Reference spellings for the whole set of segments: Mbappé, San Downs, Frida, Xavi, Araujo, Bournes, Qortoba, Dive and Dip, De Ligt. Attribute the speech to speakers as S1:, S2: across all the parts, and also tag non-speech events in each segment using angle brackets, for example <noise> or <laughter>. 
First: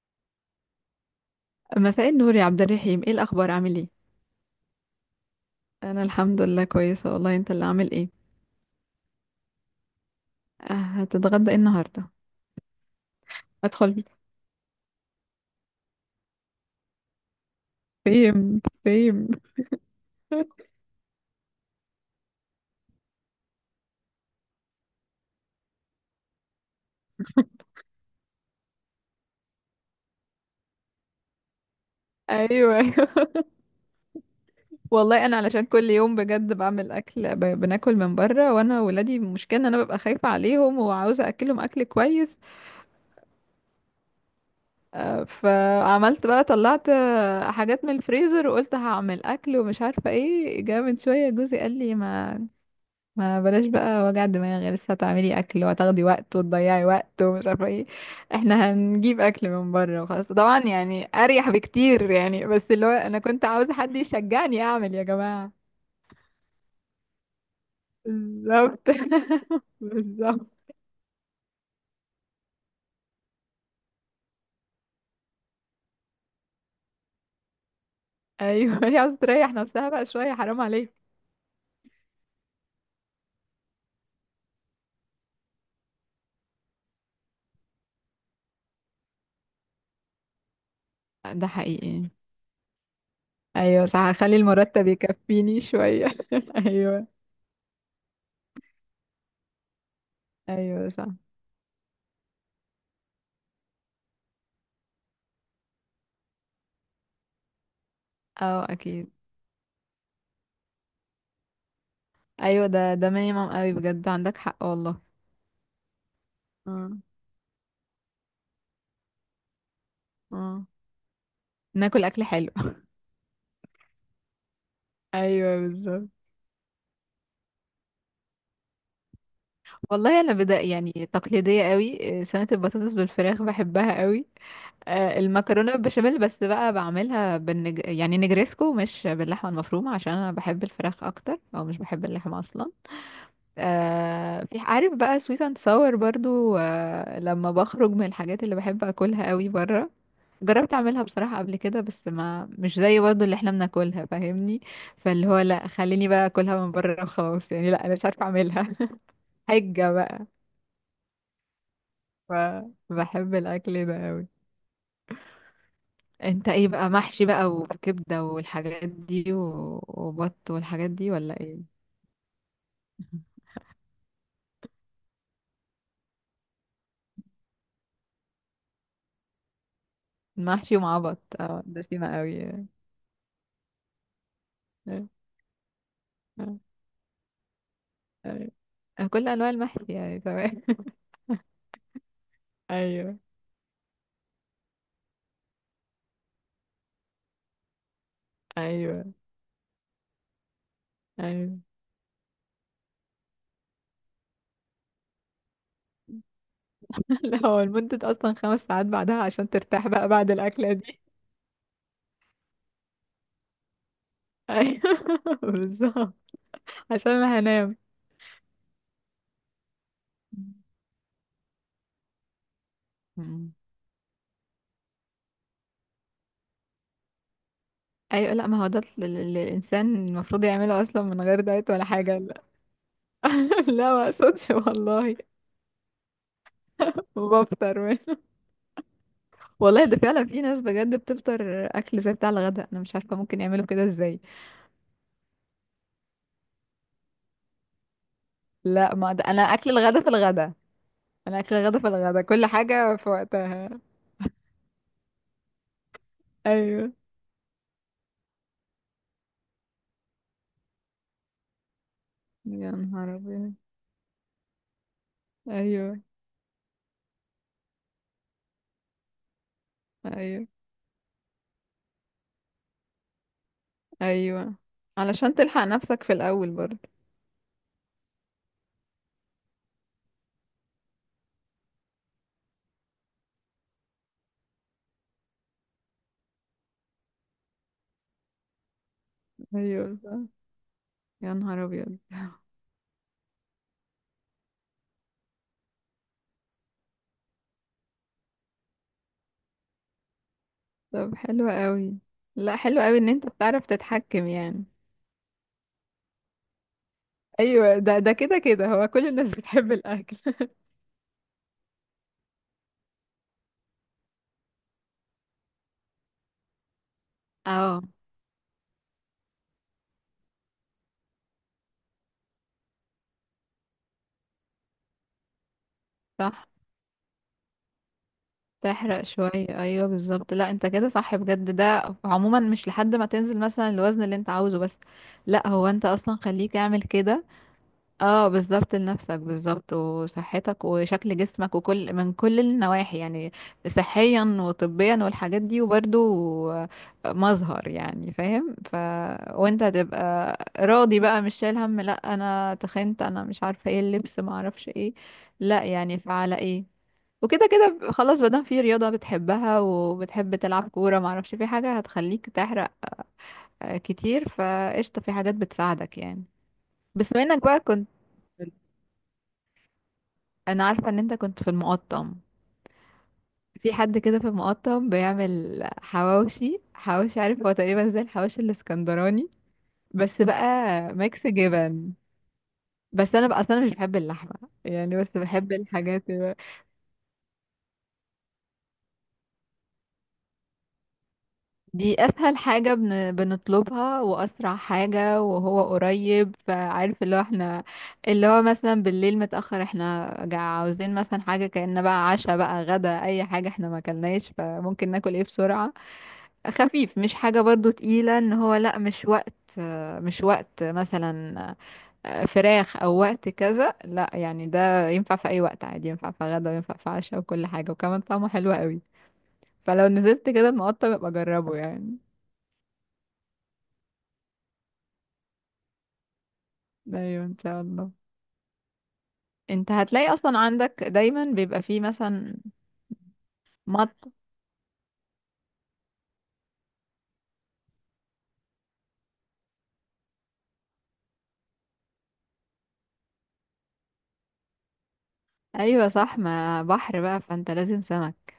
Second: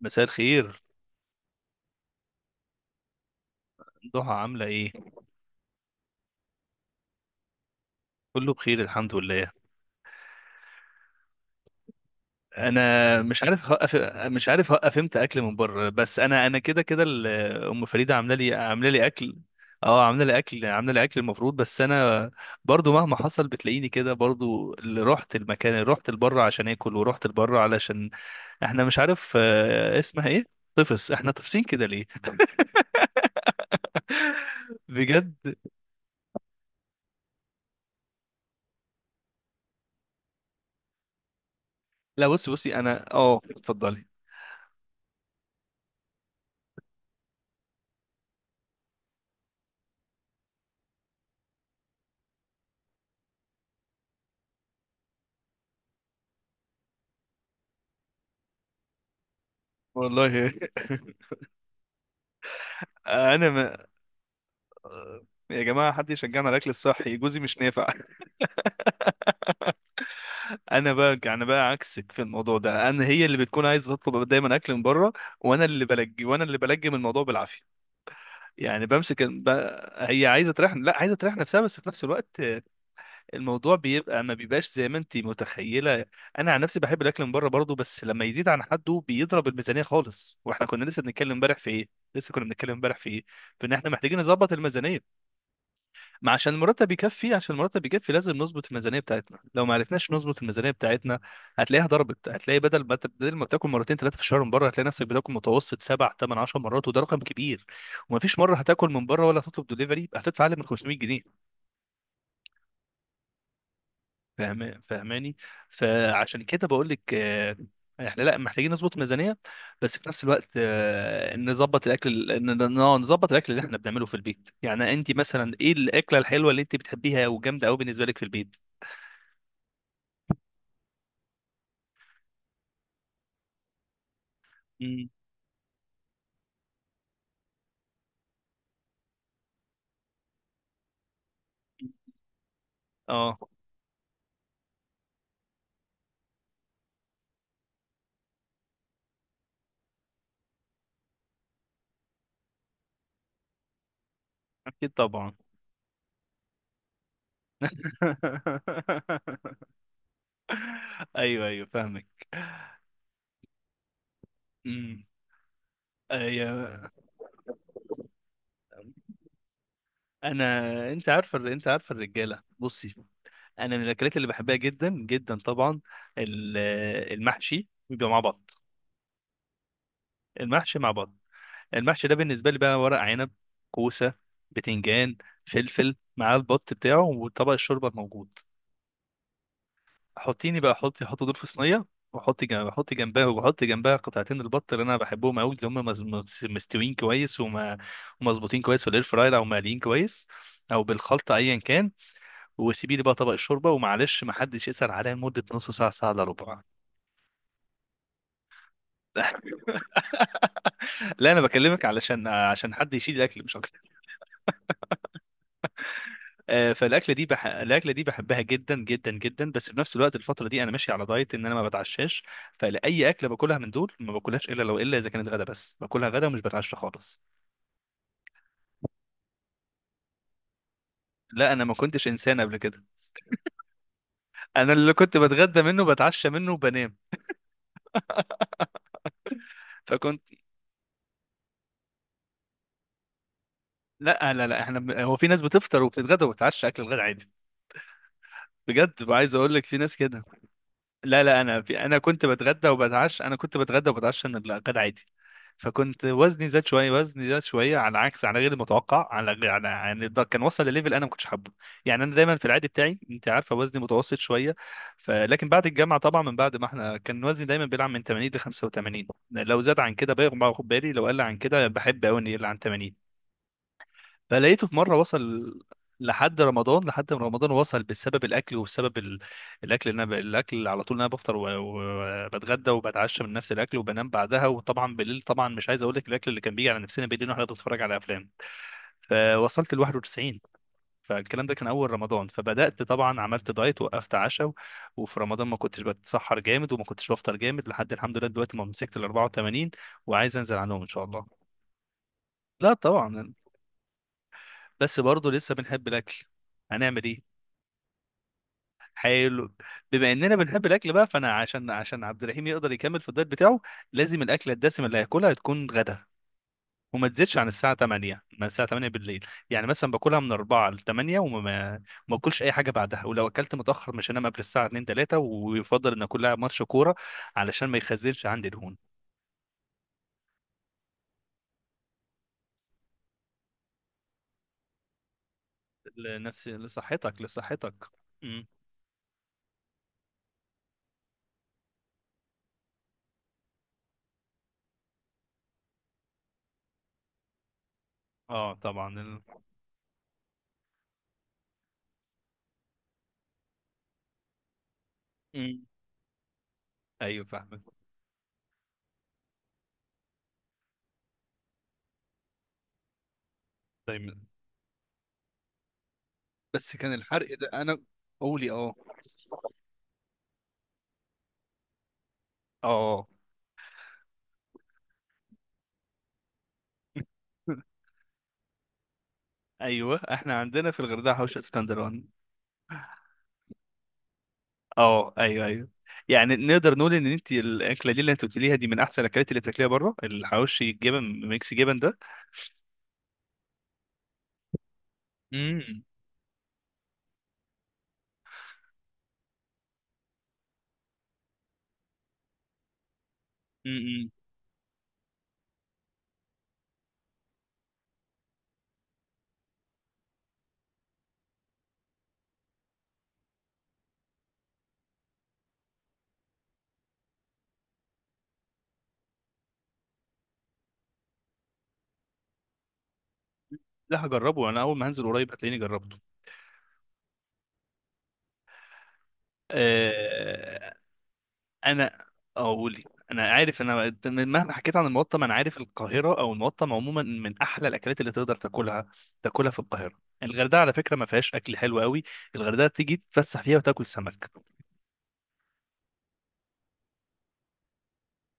S1: مساء الخير.
S2: مساء النور يا عبد الرحيم، ايه الاخبار؟ عامل ايه؟
S1: ضحى عاملة ايه؟
S2: انا الحمد لله كويسه والله. انت اللي عامل ايه؟
S1: كله بخير الحمد لله.
S2: هتتغدى ايه النهارده؟
S1: انا مش عارف هقف
S2: ادخل.
S1: مش عارف هقف امتى اكل من بره، بس انا كده كده، ام فريدة عاملة لي
S2: سيم
S1: عاملة لي
S2: سيم.
S1: اكل. اه عاملة لي اكل المفروض، بس انا برضو مهما حصل بتلاقيني كده. برضو اللي رحت المكان اللي رحت لبره عشان اكل ورحت لبره علشان احنا مش عارف، اسمها ايه؟ طفس، احنا طفسين كده ليه؟
S2: ايوه ايوه. <laughs> والله
S1: بجد.
S2: انا علشان كل يوم بجد بعمل اكل، بناكل من بره، وانا ولادي المشكله ان انا ببقى خايفه عليهم وعاوزه اكلهم اكل
S1: لا،
S2: كويس.
S1: بصي، انا اتفضلي.
S2: فعملت بقى، طلعت حاجات من الفريزر، وقلت هعمل اكل ومش عارفه ايه. جاء من شويه جوزي قال لي، ما بلاش بقى وجع دماغ، لسه هتعملي اكل وهتاخدي وقت وتضيعي وقت ومش عارفه ايه. احنا هنجيب اكل من بره وخلاص.
S1: والله.
S2: طبعا يعني اريح بكتير يعني، بس اللي هو انا
S1: <laughs>
S2: كنت عاوزه
S1: انا
S2: حد يشجعني اعمل، يا جماعه.
S1: يا جماعة حد يشجعنا على الأكل الصحي، جوزي مش نافع. <laughs>
S2: بالظبط. <laughs> بالظبط.
S1: أنا بقى عكسك في الموضوع ده، أنا هي اللي بتكون عايزة تطلب دايما أكل من بره، وأنا اللي بلجم الموضوع بالعافية.
S2: ايوه،
S1: يعني
S2: هي عاوزه
S1: بمسك
S2: تريح نفسها بقى
S1: هي
S2: شويه،
S1: عايزة
S2: حرام
S1: تريح،
S2: عليك.
S1: لا عايزة تريح نفسها، بس في نفس الوقت، الموضوع بيبقى، ما بيبقاش زي ما أنت متخيلة. أنا عن نفسي بحب الأكل من بره برضه، بس لما يزيد عن حده بيضرب الميزانية خالص. وإحنا كنا لسه بنتكلم
S2: ده
S1: امبارح في إيه،
S2: حقيقي.
S1: لسه كنا بنتكلم امبارح في إيه في إن
S2: ايوه
S1: إحنا
S2: صح،
S1: محتاجين
S2: هخلي
S1: نظبط
S2: المرتب
S1: الميزانية.
S2: يكفيني شويه.
S1: ما عشان
S2: <laughs>
S1: المرتب
S2: ايوه.
S1: يكفي، لازم نظبط الميزانيه بتاعتنا. لو ما عرفناش نظبط الميزانيه
S2: ايوه صح.
S1: بتاعتنا هتلاقيها ضربت. هتلاقي بدل ما بتاكل مرتين ثلاثه في الشهر من بره، هتلاقي نفسك بتاكل متوسط سبع ثمان 10 مرات، وده رقم كبير. ومفيش مره
S2: اه
S1: هتاكل من
S2: اكيد.
S1: بره ولا هتطلب دليفري يبقى هتدفع اقل من 500 جنيه.
S2: ايوه، ده مينيمم قوي بجد، عندك حق
S1: فاهم،
S2: والله.
S1: فاهماني. فعشان كده بقول
S2: اه.
S1: لك احنا لا محتاجين نظبط الميزانيه، بس في نفس الوقت
S2: اه،
S1: نظبط
S2: ناكل اكل
S1: الاكل،
S2: حلو.
S1: نظبط الاكل اللي احنا بنعمله في البيت. يعني انت مثلا
S2: ايوه
S1: ايه
S2: بالظبط.
S1: الاكله الحلوه اللي انت بتحبيها وجامده قوي بالنسبه لك في البيت؟
S2: والله انا بدأ يعني تقليديه قوي، سلطه البطاطس بالفراخ بحبها قوي.
S1: مم.
S2: المكرونه بالبشاميل، بس بقى بعملها يعني نجريسكو، مش باللحمه المفرومه، عشان انا بحب الفراخ اكتر، او مش بحب اللحمه اصلا.
S1: اه
S2: في عارف بقى سويت اند ساور برضو. لما بخرج من الحاجات اللي بحب اكلها قوي بره، جربت اعملها بصراحه قبل كده، بس ما مش زي برضو اللي احنا بناكلها، فاهمني؟
S1: اكيد
S2: فاللي
S1: طبعا.
S2: هو لا، خليني بقى اكلها من بره وخلاص يعني، لا انا مش عارفه اعملها. <laughs>
S1: <laughs>
S2: حجه بقى.
S1: ايوه ايوه، فاهمك.
S2: فبحب الاكل ده قوي.
S1: امم.
S2: انت ايه
S1: أيوة.
S2: بقى؟ محشي بقى وكبده والحاجات دي وبط
S1: انا،
S2: والحاجات
S1: انت
S2: دي،
S1: عارفه
S2: ولا
S1: انت
S2: ايه؟
S1: عارفه الرجاله بصي،
S2: <laughs>
S1: انا من الاكلات اللي بحبها جدا جدا طبعا ال- المحشي بيبقى مع بط.
S2: المحشي
S1: المحشي مع
S2: ومع
S1: بط.
S2: بط، اه ده
S1: المحشي ده
S2: سيما قوي
S1: بالنسبه لي
S2: يعني.
S1: بقى ورق عنب، كوسه،
S2: آه،
S1: بتنجان، فلفل، مع
S2: آه،
S1: البط بتاعه وطبق الشوربه الموجود.
S2: <laughs> كل انواع المحشي يعني،
S1: حطيني
S2: تمام.
S1: بقى، حطي دول في صينيه، وحطي جنب
S2: <laughs>
S1: حطي
S2: ايوه
S1: جنبها وحطي جنبها قطعتين البط اللي انا بحبهم قوي، اللي هم مستويين كويس ومظبوطين كويس في الاير
S2: ايوه
S1: فراير او مقليين كويس، او بالخلطه ايا
S2: ايوه.
S1: كان. وسيبي لي بقى طبق الشوربه، ومعلش ما حدش يسال عليا لمده نص ساعه، ساعه الا ربع.
S2: <laughs> لا، هو لمدة اصلا 5 ساعات بعدها عشان ترتاح بقى بعد الاكله دي.
S1: <laughs> لا انا بكلمك علشان، حد يشيل الاكل مش اكتر.
S2: <laughs> ايوه بالظبط، عشان انا هنام.
S1: الاكله دي بحبها جدا جدا جدا، بس في نفس الوقت الفتره دي انا ماشي
S2: <laughs>
S1: على دايت ان انا ما بتعشاش. فلاي اكله
S2: مم.
S1: باكلها من دول ما باكلهاش الا لو، اذا كانت غدا، بس باكلها غدا ومش بتعشى خالص.
S2: ايوه، لا ما هو ده اللي الانسان المفروض يعمله اصلا، من غير
S1: لا انا
S2: دايت
S1: ما
S2: ولا
S1: كنتش
S2: حاجه.
S1: انسان قبل كده،
S2: <laughs> لا، ما اقصدش
S1: انا اللي كنت
S2: والله.
S1: بتغدى منه بتعشى منه وبنام.
S2: وبفطر منه. والله ده
S1: فكنت،
S2: فعلا، في ناس بجد بتفطر اكل زي بتاع الغداء، انا مش عارفه ممكن يعملوا كده ازاي.
S1: لا لا لا، احنا هو في ناس بتفطر وبتتغدى وبتتعشى اكل الغدا عادي.
S2: لا،
S1: بجد
S2: ما ده
S1: عايز
S2: انا
S1: اقول لك
S2: اكل
S1: في ناس
S2: الغداء في
S1: كده.
S2: الغداء.
S1: لا
S2: انا
S1: لا،
S2: اكل الغداء في
S1: انا
S2: الغداء،
S1: كنت
S2: كل
S1: بتغدى
S2: حاجه في
S1: وبتعشى،
S2: وقتها.
S1: من الغدا عادي. فكنت وزني زاد شويه،
S2: ايوه.
S1: على عكس، على غير المتوقع على غير على يعني ده كان وصل لليفل انا ما كنتش حابه. يعني انا دايما في العادي
S2: يا
S1: بتاعي،
S2: نهار
S1: انت
S2: ابيض.
S1: عارفه، وزني متوسط شويه. لكن بعد
S2: ايوه
S1: الجامعه طبعا، من بعد ما احنا كان وزني دايما بيلعب من 80 ل 85. لو زاد عن كده
S2: ايوه
S1: باخد بالي، لو قل عن كده بحب قوي انه يقل عن 80.
S2: ايوه.
S1: فلقيته في مره وصل،
S2: علشان تلحق نفسك في
S1: لحد
S2: الاول برضه.
S1: رمضان لحد ما رمضان وصل بسبب الاكل وبسبب الاكل اللي انا الاكل اللي على طول انا بفطر وبتغدى بتغدى وبتعشى من نفس الاكل وبنام بعدها. وطبعا بالليل طبعا مش عايز اقول لك الاكل اللي كان بيجي على نفسنا بالليل واحنا بنتفرج على افلام. فوصلت ل
S2: ايوه صح.
S1: 91.
S2: يا
S1: فالكلام ده
S2: نهار
S1: كان اول
S2: ابيض.
S1: رمضان، فبدات طبعا عملت دايت وقفت عشاء وفي رمضان ما كنتش بتسحر جامد وما كنتش بفطر جامد، لحد الحمد لله دلوقتي ما مسكت ال 84 وعايز انزل عنهم ان شاء
S2: طب
S1: الله.
S2: حلو قوي. لا،
S1: لا
S2: حلو قوي ان انت
S1: طبعا،
S2: بتعرف تتحكم يعني.
S1: بس برضه لسه بنحب الاكل، هنعمل ايه؟
S2: ايوه، ده كده كده هو كل الناس
S1: حلو.
S2: بتحب
S1: بما
S2: الاكل.
S1: اننا
S2: <laughs>
S1: بنحب الاكل بقى، فانا عشان عبد الرحيم يقدر يكمل في الدايت بتاعه لازم الاكله الدسمه اللي هياكلها تكون غدا، وما تزيدش عن الساعه
S2: اه
S1: 8، من الساعه 8 بالليل، يعني مثلا باكلها من 4 ل 8 وما ما ما اكلش اي حاجه بعدها. ولو اكلت متاخر مش هنام قبل الساعه 2 3، ويفضل ان اكلها
S2: صح.
S1: ماتش كوره علشان ما يخزنش عندي دهون.
S2: تحرق شوية، ايوه بالظبط. لا انت كده صح بجد، ده عموما مش لحد ما تنزل مثلا الوزن اللي انت عاوزه بس. لا هو انت اصلا
S1: لنفسي،
S2: خليك اعمل
S1: لصحتك،
S2: كده.
S1: لصحتك.
S2: اه
S1: امم.
S2: بالظبط، لنفسك بالظبط، وصحتك وشكل جسمك وكل من كل النواحي يعني. صحيا وطبيا والحاجات دي وبرده، مظهر يعني،
S1: اه
S2: فاهم؟
S1: طبعا
S2: وانت هتبقى راضي بقى، مش شايل هم، لا انا تخنت انا مش عارفه ايه اللبس ما اعرفش ايه. لا
S1: امم.
S2: يعني، فعلى ايه.
S1: ايوه
S2: وكده
S1: فاهمك.
S2: كده خلاص، مادام في رياضة بتحبها وبتحب تلعب كورة، معرفش في حاجة هتخليك تحرق
S1: طيب،
S2: كتير، فقشطة، في حاجات بتساعدك يعني.
S1: بس كان
S2: بس بما
S1: الحرق
S2: انك
S1: ده،
S2: بقى
S1: انا.
S2: كنت،
S1: قولي اه.
S2: انا عارفة ان انت كنت في المقطم،
S1: اه.
S2: في حد كده في المقطم بيعمل حواوشي. حواوشي عارف؟ هو
S1: <laughs>
S2: تقريبا زي الحواوشي الاسكندراني،
S1: ايوه
S2: بس
S1: احنا
S2: بقى
S1: عندنا في الغردقه
S2: ميكس
S1: حوش
S2: جبن.
S1: اسكندراني.
S2: بس انا بقى اصلا مش بحب اللحمة يعني،
S1: اه
S2: بس
S1: ايوه
S2: بحب
S1: ايوه.
S2: الحاجات.
S1: يعني نقدر نقول ان انت الاكله دي اللي انت قلتيها دي من احسن الاكلات اللي تاكليها بره، الحواوشي الجبن، ميكس جبن
S2: دي
S1: ده.
S2: اسهل حاجة بنطلبها، واسرع حاجة، وهو
S1: امم.
S2: قريب، فعارف اللي هو احنا، اللي هو مثلا بالليل متأخر، احنا عاوزين مثلا حاجة، كأن بقى عشاء بقى غدا، اي حاجة احنا ما
S1: امم.
S2: اكلناش، فممكن ناكل ايه بسرعة، خفيف، مش حاجة برضو تقيلة، ان هو لا مش وقت، مش وقت مثلا فراخ او وقت كذا، لا يعني ده ينفع في اي وقت عادي، ينفع في غدا وينفع في عشاء وكل حاجة، وكمان طعمه حلو قوي. فلو نزلت كده المقطع يبقى جربه يعني.
S1: لا هجربه، انا اول ما هنزل قريب هتلاقيني جربته.
S2: ايوه ان شاء الله. انت هتلاقي اصلا
S1: آه،
S2: عندك دايما بيبقى فيه
S1: انا،
S2: مثلا.
S1: اقولي، انا عارف،
S2: مط.
S1: مهما حكيت عن المقطم انا عارف القاهره او المقطم عموما من احلى الاكلات اللي تقدر تاكلها، تاكلها في القاهره. الغردقه على فكره ما فيهاش اكل حلو قوي، الغردقه تيجي تتفسح فيها وتاكل سمك.
S2: ايوه صح، ما بحر بقى، فانت لازم سمك،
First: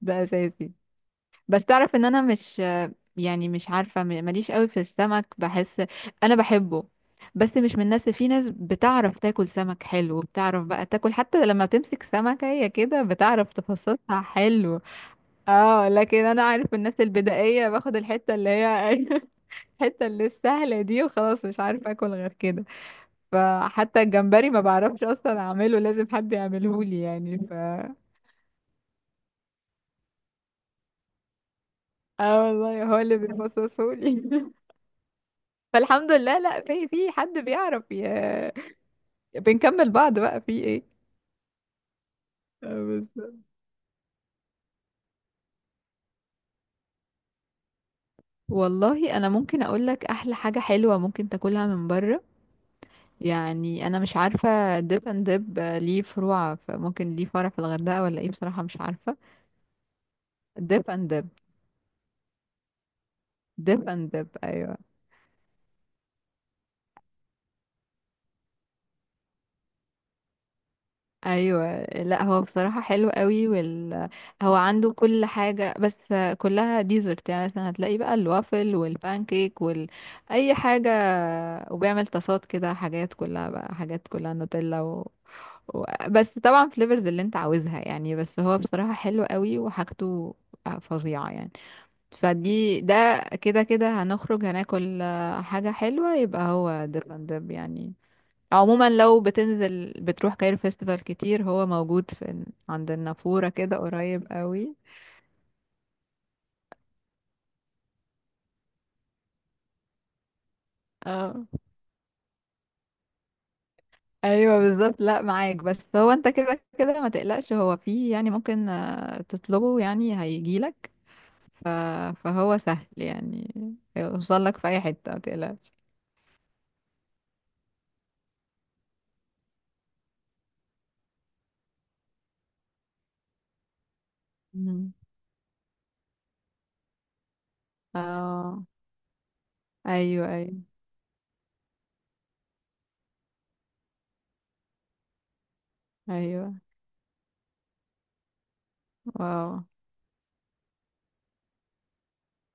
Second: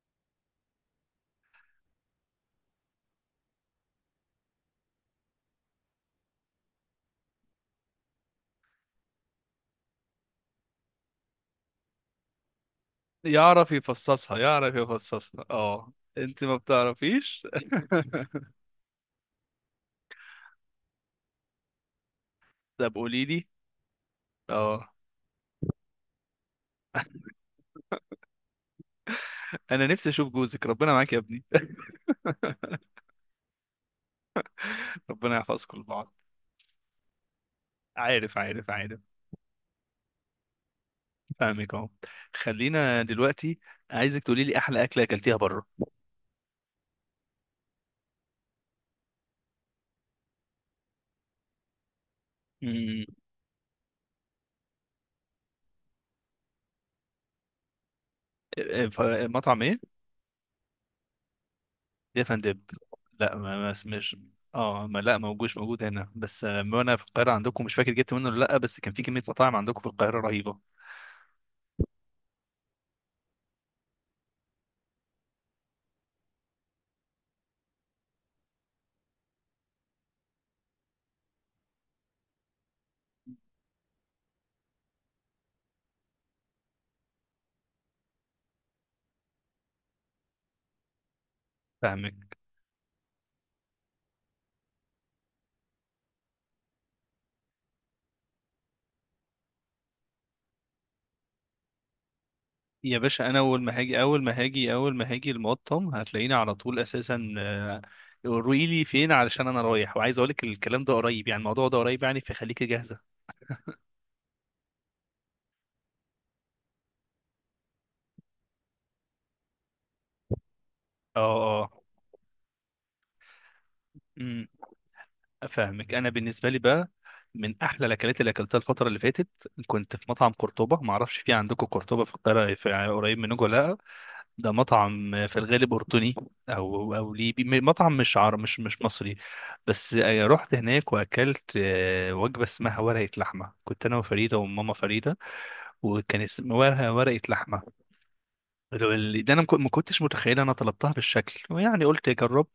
S2: ده اساسي. بس تعرف ان انا مش، يعني مش عارفه ماليش قوي في السمك بحس، انا بحبه، بس مش من الناس. في ناس بتعرف تاكل سمك حلو، بتعرف بقى تاكل، حتى لما بتمسك سمكه هي كده بتعرف
S1: يعرف
S2: تفصصها
S1: يفصصها يعرف
S2: حلو.
S1: يفصصها
S2: اه
S1: اه.
S2: لكن انا،
S1: انت ما
S2: عارف الناس
S1: بتعرفيش.
S2: البدائيه،
S1: <laughs>
S2: باخد الحته اللي هي، <laughs> الحته اللي السهله دي وخلاص، مش عارفه اكل غير كده.
S1: طب قولي لي.
S2: فحتى الجمبري ما
S1: اه.
S2: بعرفش اصلا اعمله، لازم حد يعمله لي يعني، ف
S1: انا نفسي اشوف جوزك، ربنا معاك يا ابني. <laughs>
S2: اه والله، هو اللي بيفصصه لي. <laughs>
S1: ربنا يحفظكم لبعض.
S2: فالحمد لله، لا في حد بيعرف
S1: عارف.
S2: بنكمل بعض بقى، في ايه.
S1: فاهمك اهو. خلينا
S2: بالظبط.
S1: دلوقتي، عايزك تقولي لي احلى اكله اكلتيها
S2: والله انا ممكن اقول لك احلى حاجه حلوه ممكن تاكلها من بره،
S1: بره.
S2: يعني انا مش عارفه ديب اند ديب ليه فروع، فممكن ليه فرع في الغردقه ولا ايه، بصراحه مش عارفه.
S1: مطعم ايه؟
S2: ديب اند ديب.
S1: ديف اند ديب. لا، ما ما
S2: ديب اند
S1: اسمش
S2: ديب ايوه.
S1: اه ما لا موجودش، موجود هنا. بس وانا في القاهره عندكم مش فاكر جبت منه ولا لا، بس كان في كميه مطاعم عندكم في القاهره رهيبه.
S2: ايوه، لا هو بصراحه حلو قوي، هو عنده كل حاجه، بس كلها ديزرت، يعني مثلا هتلاقي بقى الوافل والبانكيك وال اي حاجه، وبيعمل طاسات كده، حاجات كلها نوتيلا بس طبعا فليفرز اللي انت عاوزها يعني، بس هو بصراحه حلو قوي وحاجته فظيعه يعني.
S1: فاهمك.
S2: فدي، ده كده كده هنخرج هناكل حاجه حلوه، يبقى هو ديرلاندب يعني. عموما لو بتنزل بتروح كايرو فيستيفال كتير، هو موجود في عند
S1: يا باشا انا
S2: النافورة
S1: اول
S2: كده،
S1: ما هاجي اول
S2: قريب
S1: ما هاجي
S2: قوي.
S1: اول ما هاجي المقطم هتلاقيني على طول اساسا. قولي لي فين، علشان انا رايح وعايز اقول لك الكلام ده قريب، يعني
S2: اه
S1: الموضوع ده قريب، يعني فخليكي جاهزه.
S2: ايوه بالظبط، لا معاك، بس هو انت كده كده ما تقلقش، هو فيه يعني، ممكن تطلبه يعني هيجيلك. ف...
S1: اه.
S2: فهو سهل يعني، يوصل
S1: اه
S2: لك في اي حتة ما تقلقش.
S1: فاهمك. انا بالنسبه لي بقى، من احلى الاكلات اللي اكلتها الفتره اللي فاتت، كنت في مطعم قرطبه. ما اعرفش في عندكم قرطبه في القاهره في قريب منكم ولا لا. ده
S2: مم.
S1: مطعم في الغالب اردني، او ليبي، مطعم مش عرب، مش
S2: اه
S1: مش مصري. بس
S2: ايوه
S1: رحت
S2: ايوه
S1: هناك واكلت وجبه اسمها ورقه لحمه. كنت انا وفريده وماما فريده. وكان اسم
S2: ايوه.
S1: ورقه لحمه. ده انا
S2: واو.
S1: ما كنتش متخيل انا طلبتها بالشكل، ويعني قلت اجرب.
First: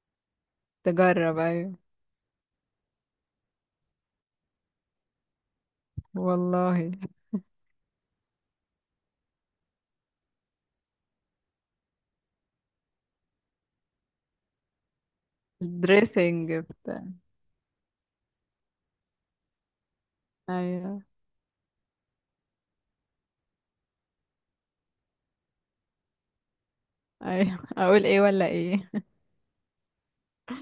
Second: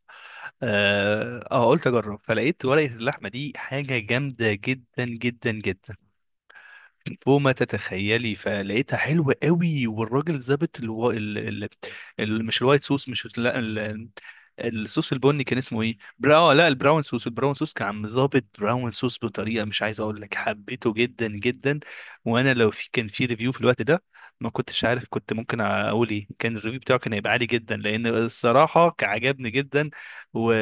S2: تجرب،
S1: اه آه،
S2: ايوه.
S1: قلت اجرب فلقيت ورقه اللحمه دي حاجه جامده جدا جدا جدا،
S2: والله.
S1: فوق ما تتخيلي. فلقيتها حلوة قوي. والراجل ظابط الو... ال... ال... ال... مش الوايت صوص، مش لا، الصوص البني كان اسمه ايه، براو
S2: الدريسنج
S1: لا البراون
S2: بتاع،
S1: صوص، كان عم ظابط براون صوص بطريقة مش عايز اقول لك، حبيته
S2: ايوه.
S1: جدا جدا. وانا لو في، كان في ريفيو في الوقت ده، ما كنتش عارف كنت ممكن اقول ايه، كان الريفيو بتاعه كان هيبقى عالي
S2: ايوه
S1: جدا،
S2: اقول
S1: لان
S2: ايه ولا
S1: الصراحة
S2: ايه.
S1: كان عجبني جدا. و...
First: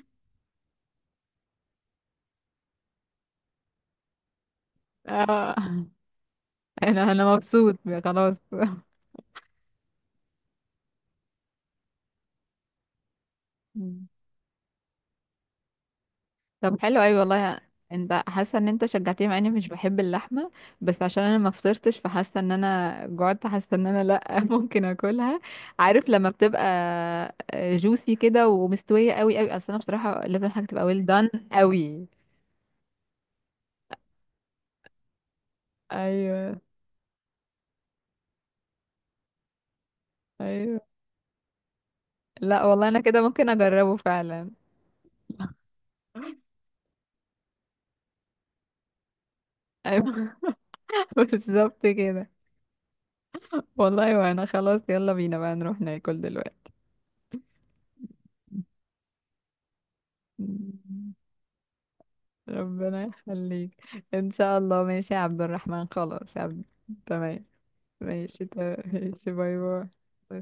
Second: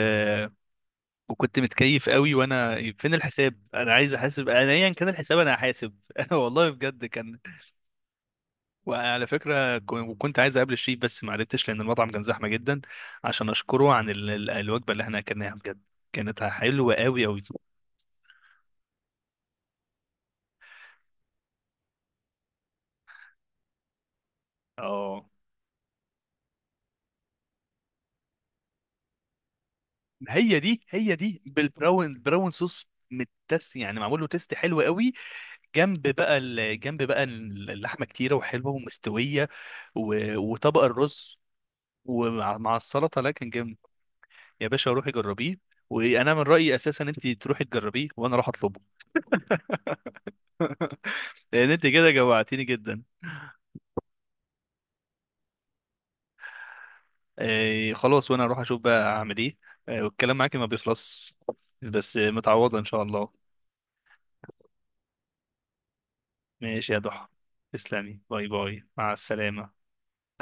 S1: وكنت متكيف قوي. وانا فين الحساب، انا عايز احاسب، انا ايا كان الحساب انا
S2: اه،
S1: هحاسب. <laughs> والله بجد
S2: انا
S1: كان.
S2: مبسوط. خلاص.
S1: وعلى فكره وكنت عايز اقابل الشيف بس ما عرفتش لان المطعم كان زحمه جدا، عشان اشكره
S2: مم.
S1: عن الوجبه اللي احنا اكلناها. بجد كانت
S2: طب
S1: حلوه
S2: حلو أوي
S1: قوي قوي.
S2: والله. انت حاسه ان انت شجعتني، مع اني مش بحب اللحمه، بس عشان انا ما فطرتش، فحاسه ان انا جوعت، حاسه ان انا، لا، <laughs> ممكن
S1: اه
S2: اكلها. عارف لما بتبقى جوسي كده ومستويه قوي قوي، اصل انا بصراحه لازم
S1: هي
S2: حاجه
S1: دي
S2: تبقى ويل
S1: هي
S2: دان
S1: دي
S2: قوي.
S1: بالبراون، براون صوص، متس، يعني معمول له تيست حلو قوي. جنب بقى
S2: ايوه
S1: جنب بقى اللحمه كتيره وحلوه ومستويه
S2: ايوه.
S1: وطبق الرز، ومع
S2: لا
S1: مع
S2: والله، انا
S1: السلطه،
S2: كده
S1: لكن
S2: ممكن
S1: جامد.
S2: اجربه فعلا.
S1: يا باشا روحي جربيه، وانا من رايي اساسا انت تروحي تجربيه وانا اروح اطلبه.
S2: ايوه.
S1: <laughs>
S2: <laughs>
S1: لان
S2: بالظبط
S1: انت كده
S2: كده.
S1: جوعتيني جدا.
S2: والله، وانا خلاص، يلا بينا بقى نروح ناكل.
S1: آه خلاص، وانا اروح
S2: دلوقتي.
S1: اشوف بقى اعمل ايه. آه والكلام معاكي ما بيخلص، بس متعوضه ان شاء
S2: ربنا
S1: الله.
S2: يخليك. ان شاء الله ماشي يا عبد الرحمن، خلاص يا عبد.
S1: ماشي يا ضحى.
S2: تمام.
S1: تسلمي،
S2: ماشي
S1: باي
S2: تمام،
S1: باي مع
S2: ماشي باي
S1: السلامه.
S2: باي.